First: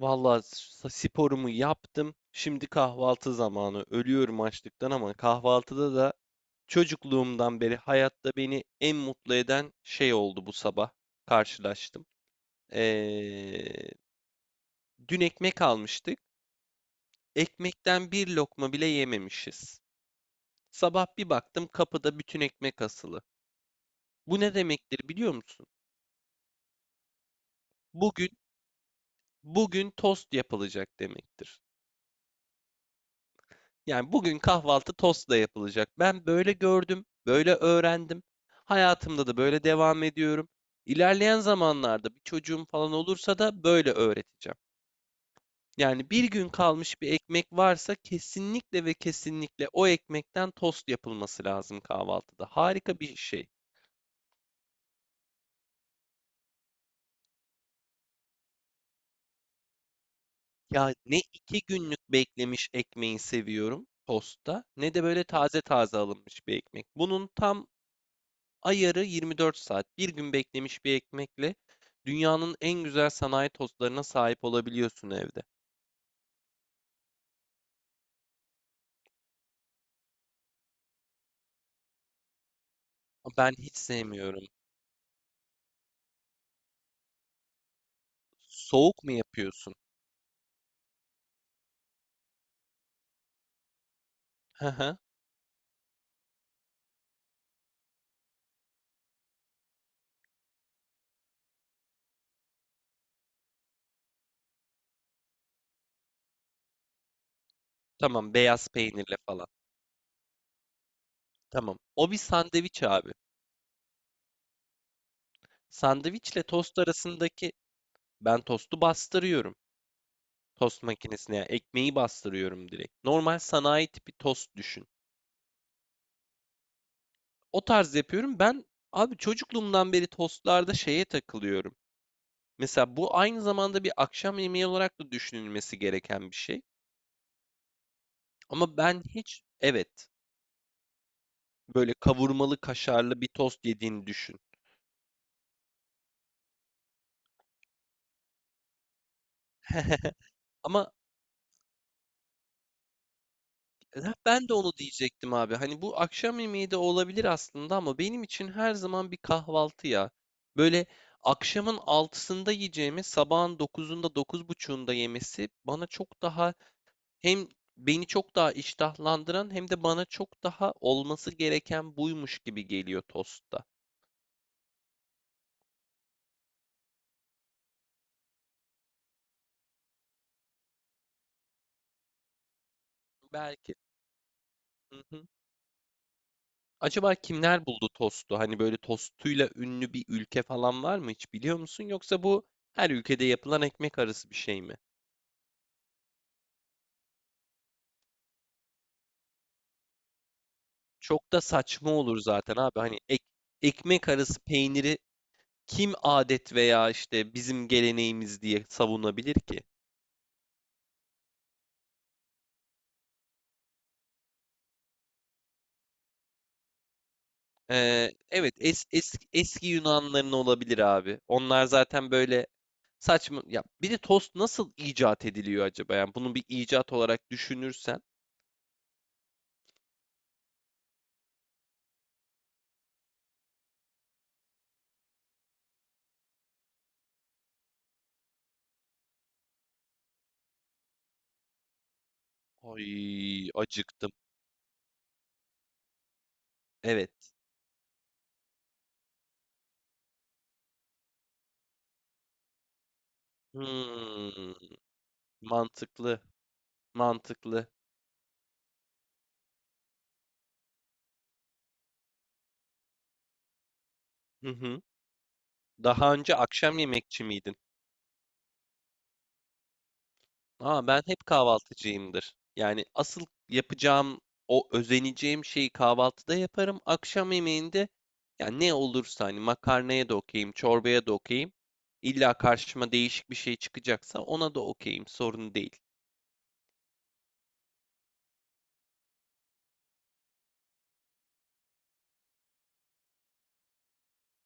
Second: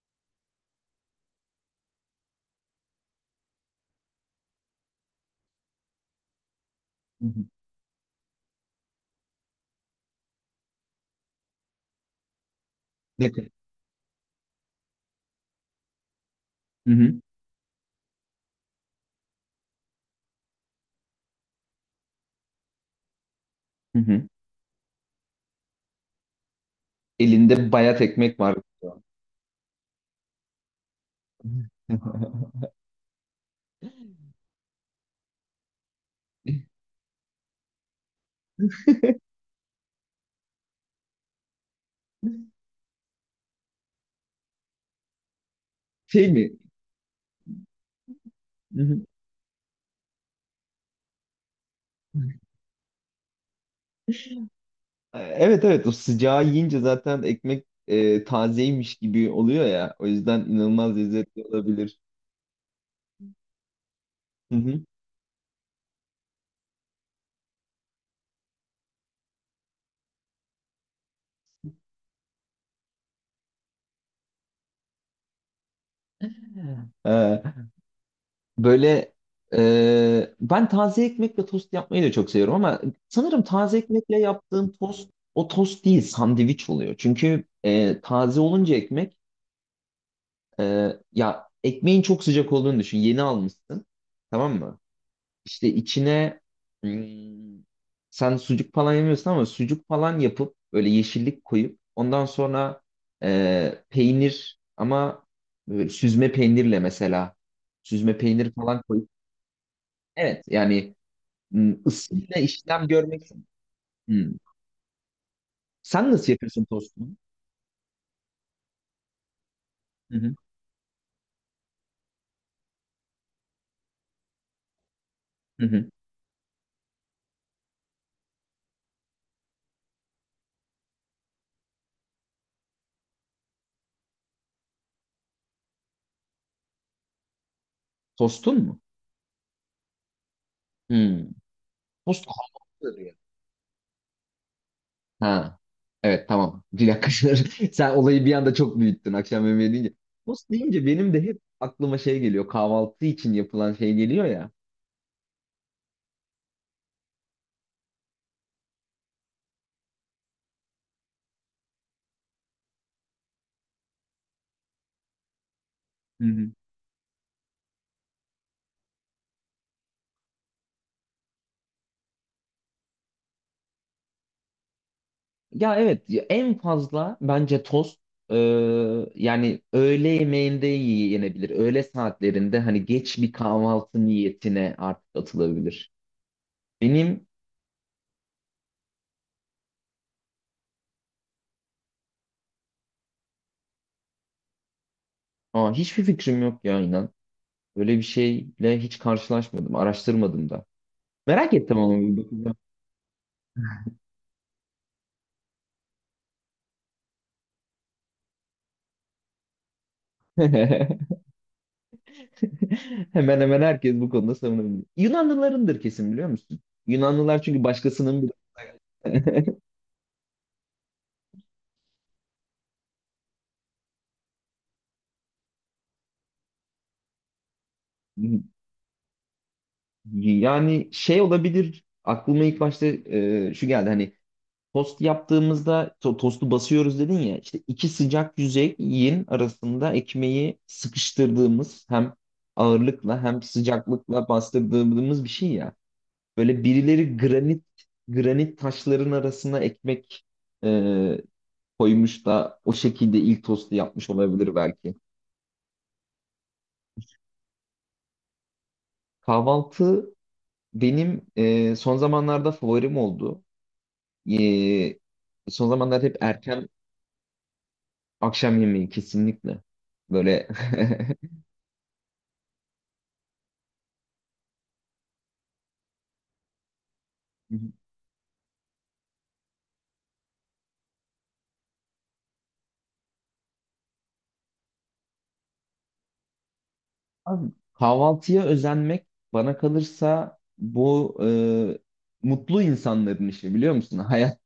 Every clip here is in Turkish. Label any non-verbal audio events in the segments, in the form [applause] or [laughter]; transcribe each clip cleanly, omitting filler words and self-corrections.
Vallahi sporumu yaptım. Şimdi kahvaltı zamanı. Ölüyorum açlıktan ama kahvaltıda da Hı hı. çocukluğumdan beri hayatta beni en mutlu eden şey oldu bu sabah. Karşılaştım. Ne? Ee, Dün ekmek almıştık. Hı hı. Ekmekten bir lokma bile yememişiz. Sabah bir baktım kapıda bütün ekmek asılı. Hı hı. Bu ne demektir biliyor musun? Elinde bayat Bugün ekmek var. bugün tost yapılacak demektir. [laughs] Yani bugün kahvaltı tostla yapılacak. Ben böyle gördüm, böyle öğrendim. Hayatımda da böyle devam ediyorum. İlerleyen zamanlarda bir çocuğum falan olursa da böyle öğreteceğim. Yani bir Şey gün mi? kalmış bir ekmek varsa Hı kesinlikle ve hı. kesinlikle o ekmekten tost yapılması lazım kahvaltıda. Harika bir şey. Evet, evet, o sıcağı yiyince zaten ekmek tazeymiş gibi oluyor ya. O yüzden Ya inanılmaz ne lezzetli iki olabilir. günlük beklemiş ekmeği seviyorum Hı tostta hı. ne de böyle taze taze alınmış bir ekmek. Bunun tam ayarı 24 saat. Bir gün beklemiş bir ekmekle dünyanın en güzel sanayi tostlarına sahip olabiliyorsun evde. Ee, Böyle, ben taze ekmekle tost yapmayı da çok seviyorum ama sanırım Ben hiç taze ekmekle sevmiyorum. yaptığım tost o tost değil, sandviç oluyor. Çünkü taze olunca Soğuk mu ekmek. yapıyorsun? Ya, ekmeğin çok sıcak olduğunu düşün. Yeni almışsın. Tamam Hı mı? hı. İşte içine, hmm, sen sucuk falan yemiyorsun ama sucuk falan yapıp böyle yeşillik koyup ondan sonra peynir, ama böyle süzme peynirle mesela süzme Tamam, peynir beyaz falan koyup, peynirle falan. evet yani, Tamam. O bir ısıyla sandviç işlem abi. görmek. Hmm. Sen nasıl Sandviçle yapıyorsun tost tostunu? arasındaki ben tostu bastırıyorum. Hı hı, Tost makinesine yani ekmeği bastırıyorum direkt. Normal sanayi tipi tost düşün. hı hı. O tarz yapıyorum. Ben abi çocukluğumdan beri tostlarda şeye takılıyorum. Mesela bu aynı zamanda bir akşam yemeği olarak da düşünülmesi gereken bir şey. Tostun Ama mu? ben hiç. Evet, Hmm. böyle Tost kavurmalı hamurdur ya. kaşarlı bir tost yediğini düşün. Ha. Evet, tamam. Bir dakika. [laughs] Sen olayı bir anda çok büyüttün akşam yemeği deyince. [laughs] Tost deyince Ama benim de hep aklıma şey geliyor, kahvaltı için yapılan şey geliyor ben ya. de onu diyecektim abi. Hani bu akşam yemeği de olabilir aslında ama benim için her zaman bir kahvaltı ya. Böyle akşamın altısında yiyeceğimi sabahın dokuzunda 9:30'unda yemesi bana çok Hı hı. daha, hem beni çok daha iştahlandıran hem de bana çok daha olması gereken buymuş gibi geliyor tostta. Ya evet, ya en fazla bence tost e, yani öğle yemeğinde yenebilir. Öğle saatlerinde hani geç bir Belki. kahvaltı niyetine Hı artık hı. atılabilir. Acaba Benim, kimler buldu tostu? Hani böyle tostuyla ünlü bir ülke falan var mı hiç biliyor musun? Yoksa bu her ülkede yapılan ekmek arası bir şey mi? Hiçbir fikrim yok ya, inan. Böyle bir şeyle hiç karşılaşmadım, araştırmadım da. Çok da Merak ettim saçma ama bir olur bakacağım. zaten abi. Hani ekmek arası peyniri kim adet veya işte bizim geleneğimiz diye savunabilir ki? [laughs] [laughs] Hemen hemen herkes bu konuda savunabilir. Yunanlılarındır kesin, biliyor musun? Yunanlılar çünkü başkasının bir. Evet, [laughs] eski Yunanların olabilir abi. Onlar zaten böyle saçma. Ya bir de tost nasıl icat ediliyor acaba? Yani bunu bir icat olarak düşünürsen. Yani şey olabilir, aklıma ilk başta şu geldi hani tost yaptığımızda tostu basıyoruz dedin ya, işte iki sıcak yüzeyin arasında ekmeği sıkıştırdığımız, hem ağırlıkla hem Ay acıktım. sıcaklıkla bastırdığımız bir şey ya. Böyle Evet. birileri granit granit taşların arasına ekmek e, koymuş da o şekilde ilk tostu yapmış olabilir Hmm, belki. mantıklı. Mantıklı. Kahvaltı benim son zamanlarda favorim oldu. Hı hı. E, Son zamanlarda Daha hep önce erken akşam yemekçi miydin? akşam yemeği kesinlikle. Böyle. Aa, ben hep [laughs] kahvaltıcıyımdır. Yani asıl yapacağım o özeneceğim şeyi kahvaltıda yaparım. Akşam yemeğinde ya ne olursa hani makarnaya da okeyim, çorbaya da okeyim. İlla karşıma değişik bir şey çıkacaksa ona da okeyim. Sorun değil. Abi, kahvaltıya özenmek bana kalırsa bu mutlu insanların işi, biliyor musun? [laughs] Hayat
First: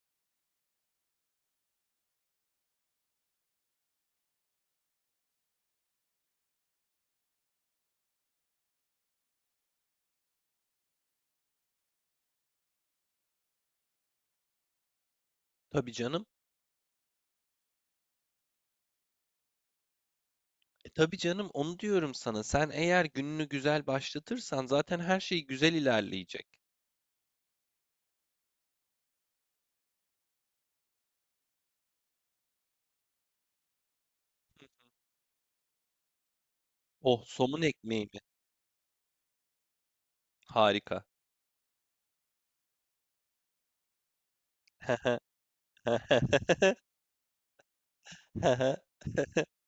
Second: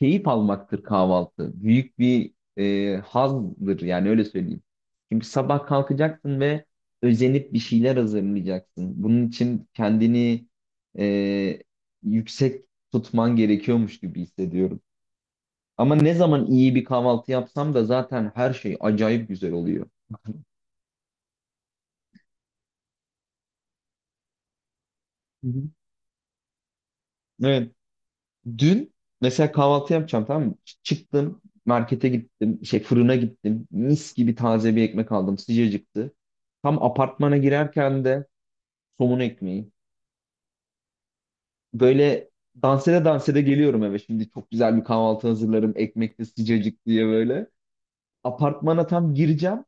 keyif almaktır, kahvaltı. Büyük bir hazdır yani, öyle söyleyeyim. Çünkü sabah kalkacaksın ve özenip bir şeyler hazırlayacaksın. Bunun için kendini e, yüksek tutman gerekiyormuş gibi hissediyorum. Tabii Ama ne canım. zaman iyi bir kahvaltı yapsam da zaten her şey acayip güzel oluyor. E, tabii canım, onu diyorum sana. Sen eğer gününü güzel başlatırsan zaten her şey Hı hı. güzel ilerleyecek. Evet. Dün mesela kahvaltı yapacağım, tamam mı? Çıktım, markete gittim, şey, fırına gittim, mis gibi taze bir ekmek aldım, sıcacıktı. Tam Oh, apartmana somun girerken ekmeği mi? de somun ekmeği. Harika. Böyle dans ede dans ede geliyorum eve, şimdi çok güzel bir kahvaltı hazırlarım, ekmek de [laughs] sıcacık diye böyle. Apartmana tam gireceğim,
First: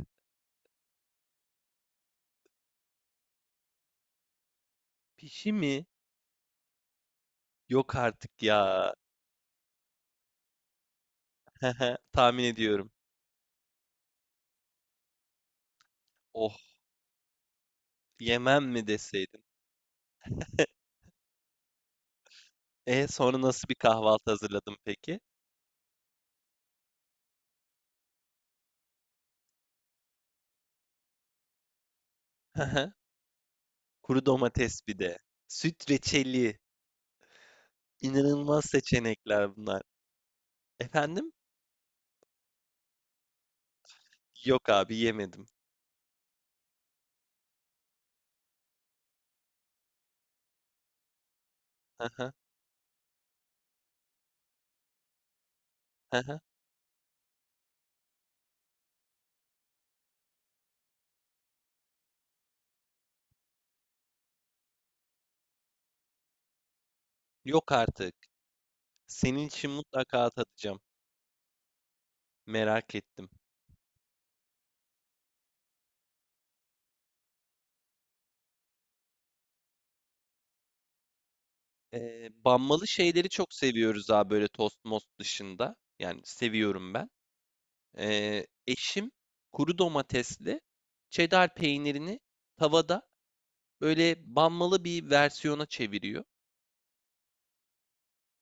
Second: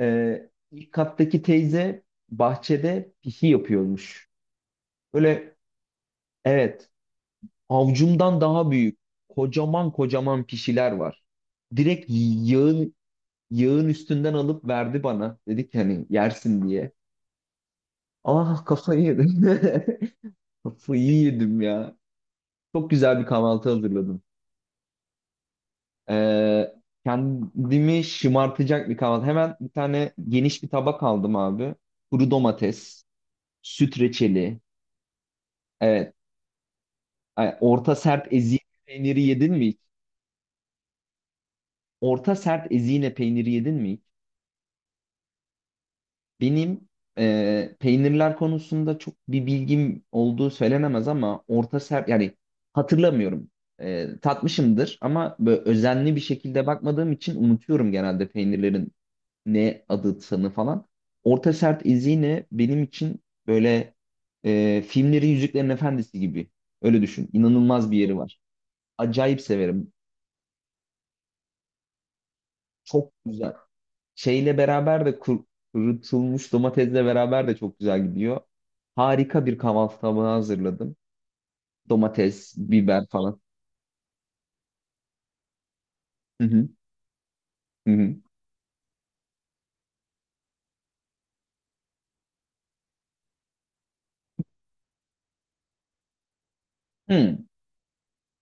ilk kattaki teyze bahçede pisi yapıyormuş. Pişi Böyle, mi? evet, Yok avcumdan artık daha ya. büyük kocaman kocaman pişiler var, [laughs] direkt Tahmin ediyorum. yağın yağın üstünden alıp verdi bana. Dedi ki hani, Oh, yersin diye. Ah, yemem mi kafayı yedim. deseydin? [laughs] Kafayı yedim ya. Çok E güzel bir sonra nasıl kahvaltı bir hazırladım. kahvaltı hazırladım peki? Ee, Kendimi şımartacak bir kahvaltı. Hemen bir tane geniş bir tabak aldım abi. Kuru domates, [laughs] süt Kuru reçeli. domates bir de. Süt Evet. reçeli. Ay, orta sert İnanılmaz ezine peyniri yedin seçenekler mi hiç? bunlar. Efendim? Orta sert ezine peyniri yedin mi hiç? Yok abi yemedim. Benim peynirler konusunda çok bir bilgim olduğu söylenemez ama orta serp yani, [laughs] hatırlamıyorum. Tatmışımdır ama böyle özenli bir şekilde bakmadığım için unutuyorum genelde peynirlerin ne adı sanı falan. Orta serp izini benim için böyle filmlerin Yüzüklerin Efendisi gibi. Öyle düşün. Yok İnanılmaz bir artık. yeri var. Acayip Senin için severim. mutlaka atacağım. Merak Çok ettim. güzel. Şeyle beraber de kurutulmuş domatesle beraber de çok güzel gidiyor. Harika bir kahvaltı tabağı hazırladım. Domates, Banmalı biber şeyleri falan. çok seviyoruz abi böyle tost most dışında. Yani Hı hı. seviyorum ben. Hı hı. Eşim kuru domatesli cheddar peynirini tavada böyle banmalı bir versiyona çeviriyor.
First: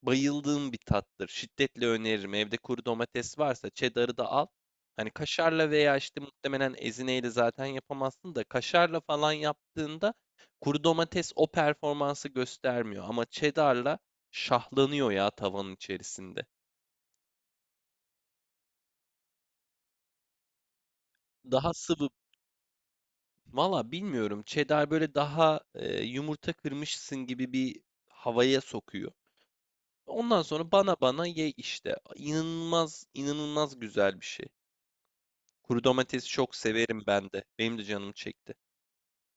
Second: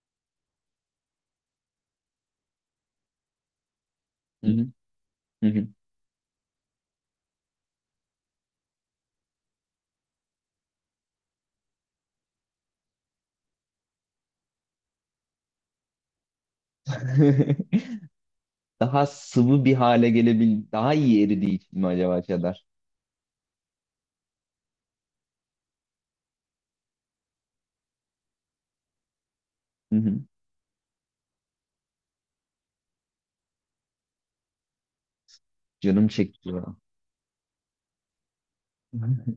Bayıldığım bir tattır. Şiddetle öneririm. Evde kuru domates varsa cheddar'ı da al. Hı hı. Hani Hı hı. kaşarla veya işte muhtemelen ezineyle zaten yapamazsın da kaşarla falan yaptığında kuru domates o performansı göstermiyor ama cheddar'la şahlanıyor ya tavanın içerisinde. [laughs] Daha sıvı bir hale gelebil, daha iyi eridiği Daha için mi sıvı. acaba cheddar? Valla bilmiyorum. Cheddar böyle daha yumurta kırmışsın gibi bir havaya sokuyor. Hı hı. Ondan sonra bana ye işte. İnanılmaz, inanılmaz güzel bir şey. Kuru Canım domatesi çekti çok ya. severim ben de. Benim de canım çekti. Hı hı.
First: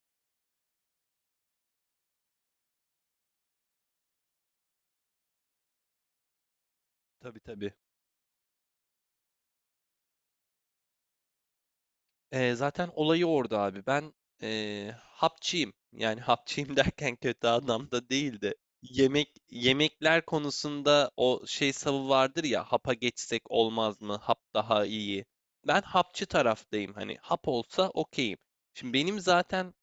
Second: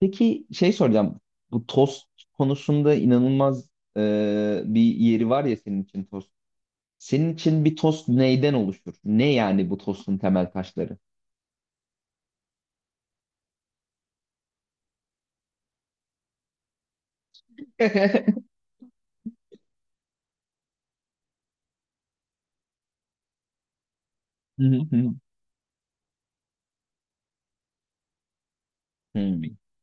Peki, şey soracağım. Bu tost konusunda inanılmaz bir yeri var ya senin için tost. Senin Tabii için tabii. bir tost neyden oluşur? Ne yani bu tostun temel taşları? Zaten olayı orada abi. Ben hapçıyım. Yani [laughs] hapçıyım derken kötü anlamda [laughs] değil de. Yemek yemekler konusunda o şey savı vardır ya hapa geçsek olmaz mı? Hap Hı daha hı hı. iyi. Ben hapçı taraftayım. Hani hap olsa okeyim. Şimdi benim Hı. zaten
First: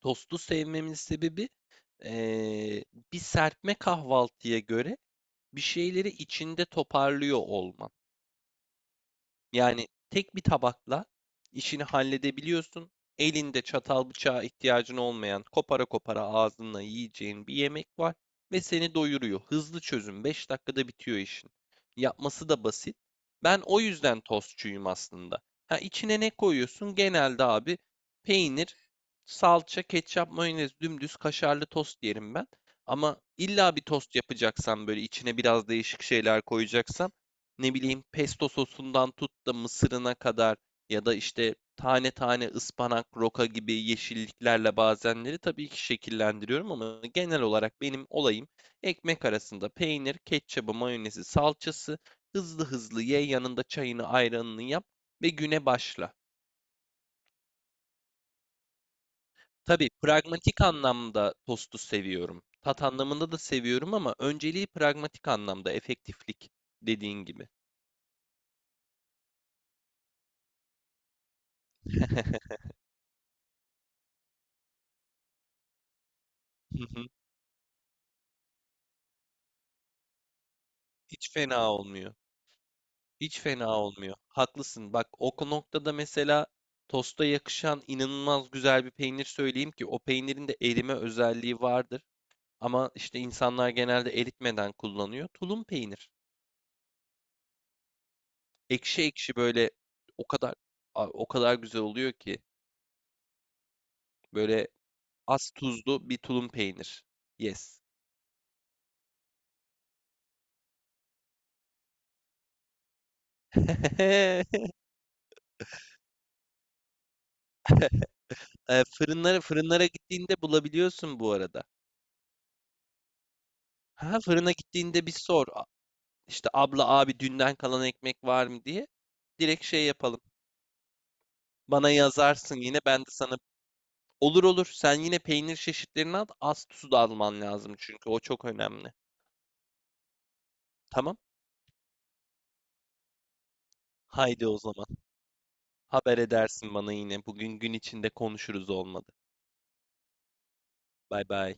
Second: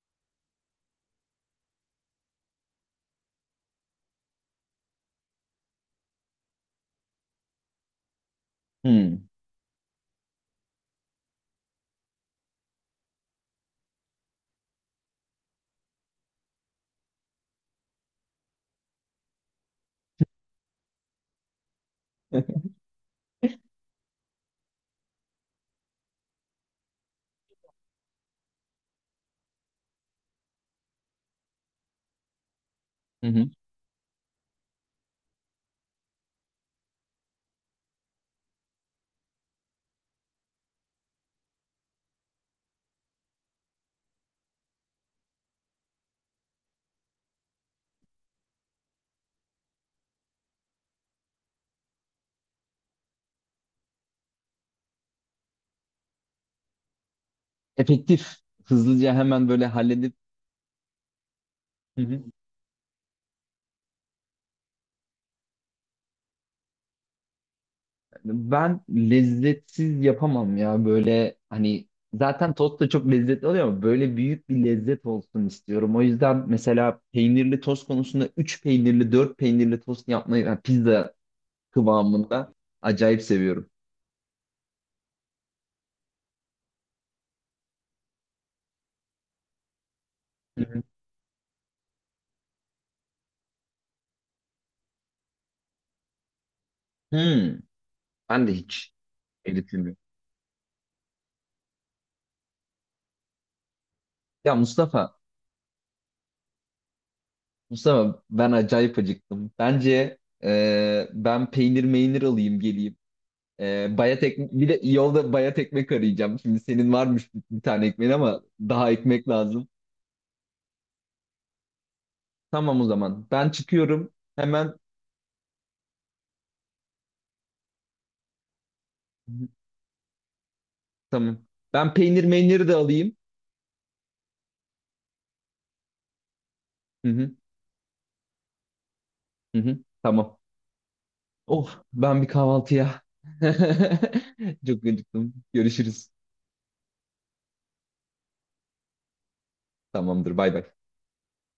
tostu sevmemin sebebi ee, bir serpme kahvaltıya göre bir şeyleri içinde toparlıyor olman. Hı. Yani tek bir tabakla işini halledebiliyorsun. Elinde çatal bıçağa ihtiyacın olmayan, kopara kopara ağzınla yiyeceğin bir yemek var ve seni doyuruyor. Hızlı çözüm, 5 dakikada bitiyor işin. Yapması da basit. Ben o yüzden tostçuyum aslında. Ha içine ne koyuyorsun? Genelde abi peynir, salça, ketçap, mayonez, dümdüz kaşarlı tost yerim ben. Ama Hı hı. illa bir tost yapacaksan böyle içine biraz değişik şeyler koyacaksan ne bileyim pesto sosundan tut da mısırına kadar ya da işte tane tane ıspanak, roka gibi yeşilliklerle bazenleri tabii ki şekillendiriyorum ama genel olarak benim olayım ekmek arasında peynir, ketçabı, mayonezi, salçası hızlı hızlı ye yanında çayını ayranını yap ve güne başla. Efektif, hızlıca hemen böyle Tabii halledip. pragmatik anlamda tostu Hı hı. seviyorum. Tat anlamında da seviyorum ama önceliği pragmatik anlamda efektiflik dediğin gibi. Ben lezzetsiz yapamam ya böyle hani, zaten [laughs] tost da çok lezzetli oluyor ama böyle büyük bir lezzet olsun istiyorum. O yüzden mesela peynirli tost konusunda 3 peynirli 4 peynirli tost yapmayı, yani pizza Hiç fena olmuyor. kıvamında acayip Hiç seviyorum. fena olmuyor. Haklısın. Bak o noktada mesela tosta yakışan inanılmaz güzel bir peynir söyleyeyim ki o peynirin de Hı hı. erime özelliği vardır. Ama işte insanlar genelde eritmeden kullanıyor. Tulum peynir. Hı. Ben de hiç Ekşi ekşi böyle eritilmiyor. o kadar o kadar güzel oluyor ki Ya böyle Mustafa, az tuzlu bir tulum peynir. Yes. Mustafa, ben acayip acıktım. Bence ben peynir meynir alayım geleyim. Bayat ekmek, bir [laughs] de yolda bayat ekmek arayacağım. Şimdi senin varmış bir tane ekmeğin ama E, daha ekmek fırınlara lazım. fırınlara gittiğinde bulabiliyorsun bu arada. Tamam o zaman. Ben çıkıyorum. Ha fırına Hemen. gittiğinde bir sor. İşte abla abi dünden kalan ekmek var mı diye Hı hı, direkt şey yapalım. tamam. Bana Ben peynir yazarsın meyniri de yine ben de alayım. sana olur olur sen yine peynir çeşitlerini al, az su da Hı hı, alman lazım çünkü o çok önemli. hı hı, tamam. Tamam? Of, ben bir kahvaltıya. [laughs] Haydi o Çok zaman. acıktım. Görüşürüz. Haber edersin bana yine. Bugün gün içinde konuşuruz olmadı. Tamamdır. Bay bay. Bay bay.